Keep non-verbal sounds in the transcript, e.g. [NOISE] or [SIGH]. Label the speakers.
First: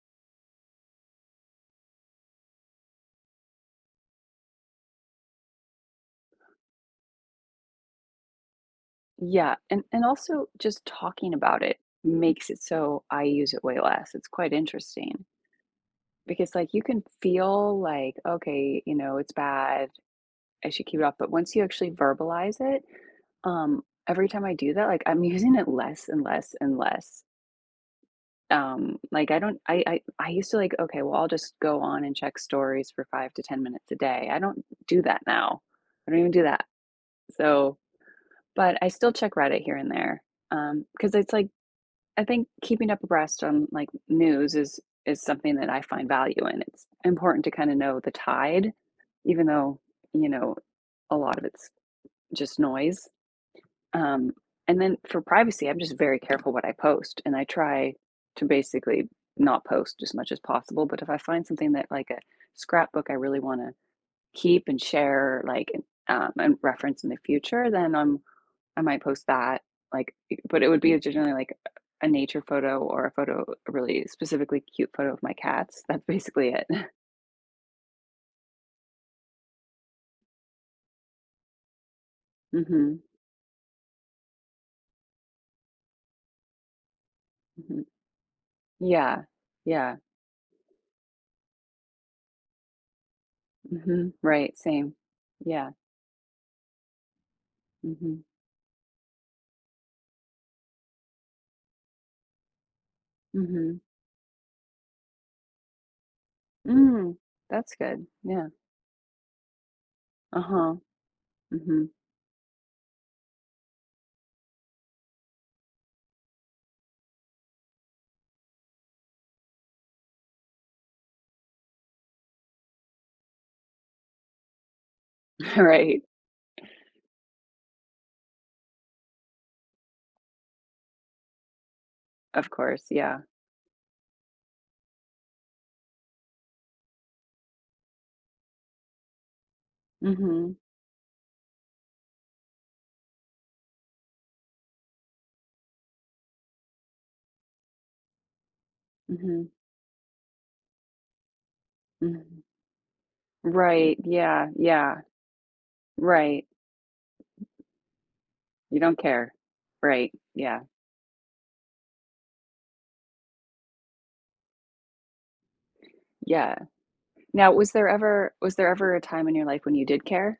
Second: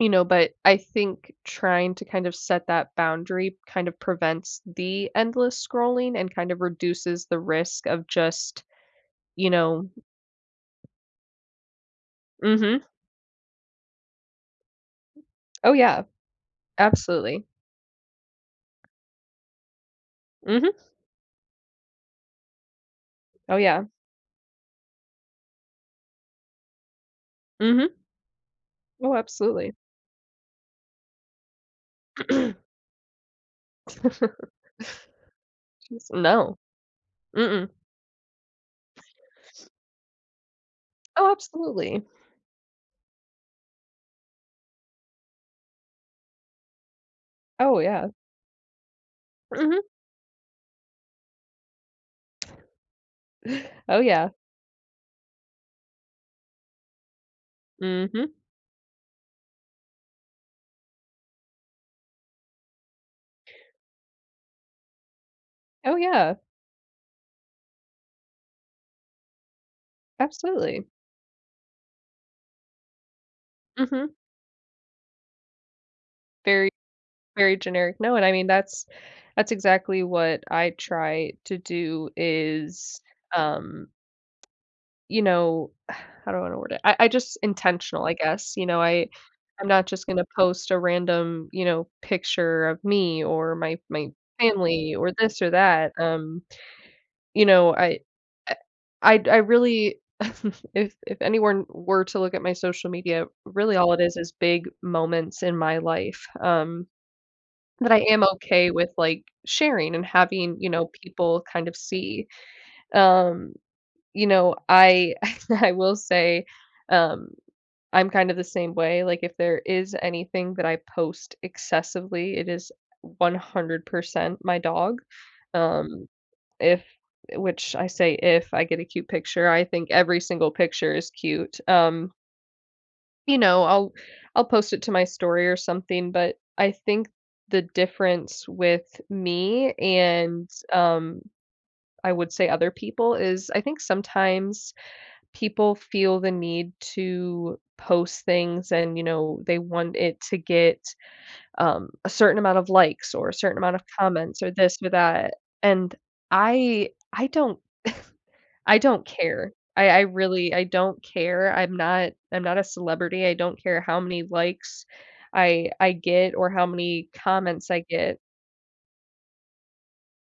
Speaker 1: You know, but I think trying to, kind of, set that boundary, kind of, prevents the endless scrolling and, kind of, reduces the risk of, just, you
Speaker 2: Yeah, and
Speaker 1: know
Speaker 2: and also, just, talking about it makes it
Speaker 1: Mhm.
Speaker 2: so I use it way less. It's quite interesting.
Speaker 1: Oh, yeah,
Speaker 2: Because, like, you can
Speaker 1: absolutely.
Speaker 2: feel, like, okay, you know, it's bad. I
Speaker 1: Mhm.
Speaker 2: should keep it up, but once you actually verbalize it,
Speaker 1: Oh,
Speaker 2: um,
Speaker 1: yeah.
Speaker 2: every time I do that, like, I'm using it less and less and less.
Speaker 1: Mhm.
Speaker 2: Um,
Speaker 1: Oh,
Speaker 2: like, I don't,
Speaker 1: absolutely.
Speaker 2: I I I used to, like, okay, well I'll, just, go on and check
Speaker 1: [CLEARS THROAT]
Speaker 2: stories for 5 to 10 minutes a day. I
Speaker 1: [CHUCKLES]
Speaker 2: don't do that now. I
Speaker 1: [UNINTELLIGIBLE]
Speaker 2: don't even do
Speaker 1: No.
Speaker 2: that.
Speaker 1: Mm-mm.
Speaker 2: So, but, I still check Reddit here and there, um, 'cause
Speaker 1: Oh,
Speaker 2: it's, like,
Speaker 1: absolutely.
Speaker 2: I think, keeping up abreast on, like, news is is something that I find value in. It's important to, kinda,
Speaker 1: Oh,
Speaker 2: know
Speaker 1: yeah.
Speaker 2: the tide, even though,
Speaker 1: Mhm.
Speaker 2: you know, a lot of it's, just, noise,
Speaker 1: Oh, yeah.
Speaker 2: um, and then for privacy, I'm, just, very careful what I post and I try
Speaker 1: Mhm.
Speaker 2: to basically not post as much as possible, but if I find something that, like, a scrapbook I really wanna keep and share, like,
Speaker 1: Oh,
Speaker 2: uh,
Speaker 1: yeah.
Speaker 2: and reference in the future, then, um, I might post that, like, I but it would
Speaker 1: Absolutely.
Speaker 2: be generally, like, a nature photo or a photo, a really
Speaker 1: Mhm.
Speaker 2: specifically cute photo of my cats. That's basically it.
Speaker 1: Very,
Speaker 2: [CHUCKLES]
Speaker 1: very generic. No, and I mean, that's that's exactly what I try to do is,
Speaker 2: Mhm.
Speaker 1: um, you know, [SIGHS] how do I wanna word it? I I, just,
Speaker 2: Mhm.
Speaker 1: intentional, I guess. You know, I
Speaker 2: Yeah.
Speaker 1: I'm not,
Speaker 2: Yeah.
Speaker 1: just, gonna post a random, you know, picture of me or my my
Speaker 2: Mhm. Right.
Speaker 1: family
Speaker 2: Same.
Speaker 1: or this or
Speaker 2: Yeah.
Speaker 1: that, um, you know, I,
Speaker 2: Mhm.
Speaker 1: eh, I'd I really [CHUCKLES] if if anyone were to look at my social media, really
Speaker 2: Mhm.
Speaker 1: all it is is big moments in my life, um,
Speaker 2: Mm. That's
Speaker 1: but I
Speaker 2: good.
Speaker 1: am
Speaker 2: Yeah.
Speaker 1: okay with, like, sharing and having, you
Speaker 2: Uh-huh.
Speaker 1: know, people, kind of,
Speaker 2: Mhm.
Speaker 1: see, um, you know, I [CHUCKLES] I will say, um, I'm, kind of, the same way, like, if there is anything that I post excessively, it is 100% my dog,
Speaker 2: [CHUCKLES] Right.
Speaker 1: um, if, eh, which I say, if I get a cute picture, I think every single picture is cute, um
Speaker 2: Of course, yeah.
Speaker 1: you know, I'll I'll post it to my story or something but, I think the difference with me and,
Speaker 2: Mhm.
Speaker 1: um, I would say other people is I think sometimes people feel the need to post things and, you know,
Speaker 2: Mhm.
Speaker 1: they want it to get, um, a certain
Speaker 2: Mhm.
Speaker 1: amount of likes, or a certain amount of
Speaker 2: Right.
Speaker 1: comments,
Speaker 2: Yeah.
Speaker 1: or this or
Speaker 2: Yeah.
Speaker 1: that, and
Speaker 2: Right.
Speaker 1: I I don't [SCOFFS] I
Speaker 2: You don't
Speaker 1: don't
Speaker 2: care.
Speaker 1: care. I I
Speaker 2: Right.
Speaker 1: really
Speaker 2: Yeah.
Speaker 1: I don't care. I'm not I'm not a celebrity. I don't care how many likes I I get or
Speaker 2: Yeah.
Speaker 1: how many
Speaker 2: Now,
Speaker 1: comments
Speaker 2: was
Speaker 1: I
Speaker 2: there
Speaker 1: get.
Speaker 2: ever was there ever a time in your life when you did care?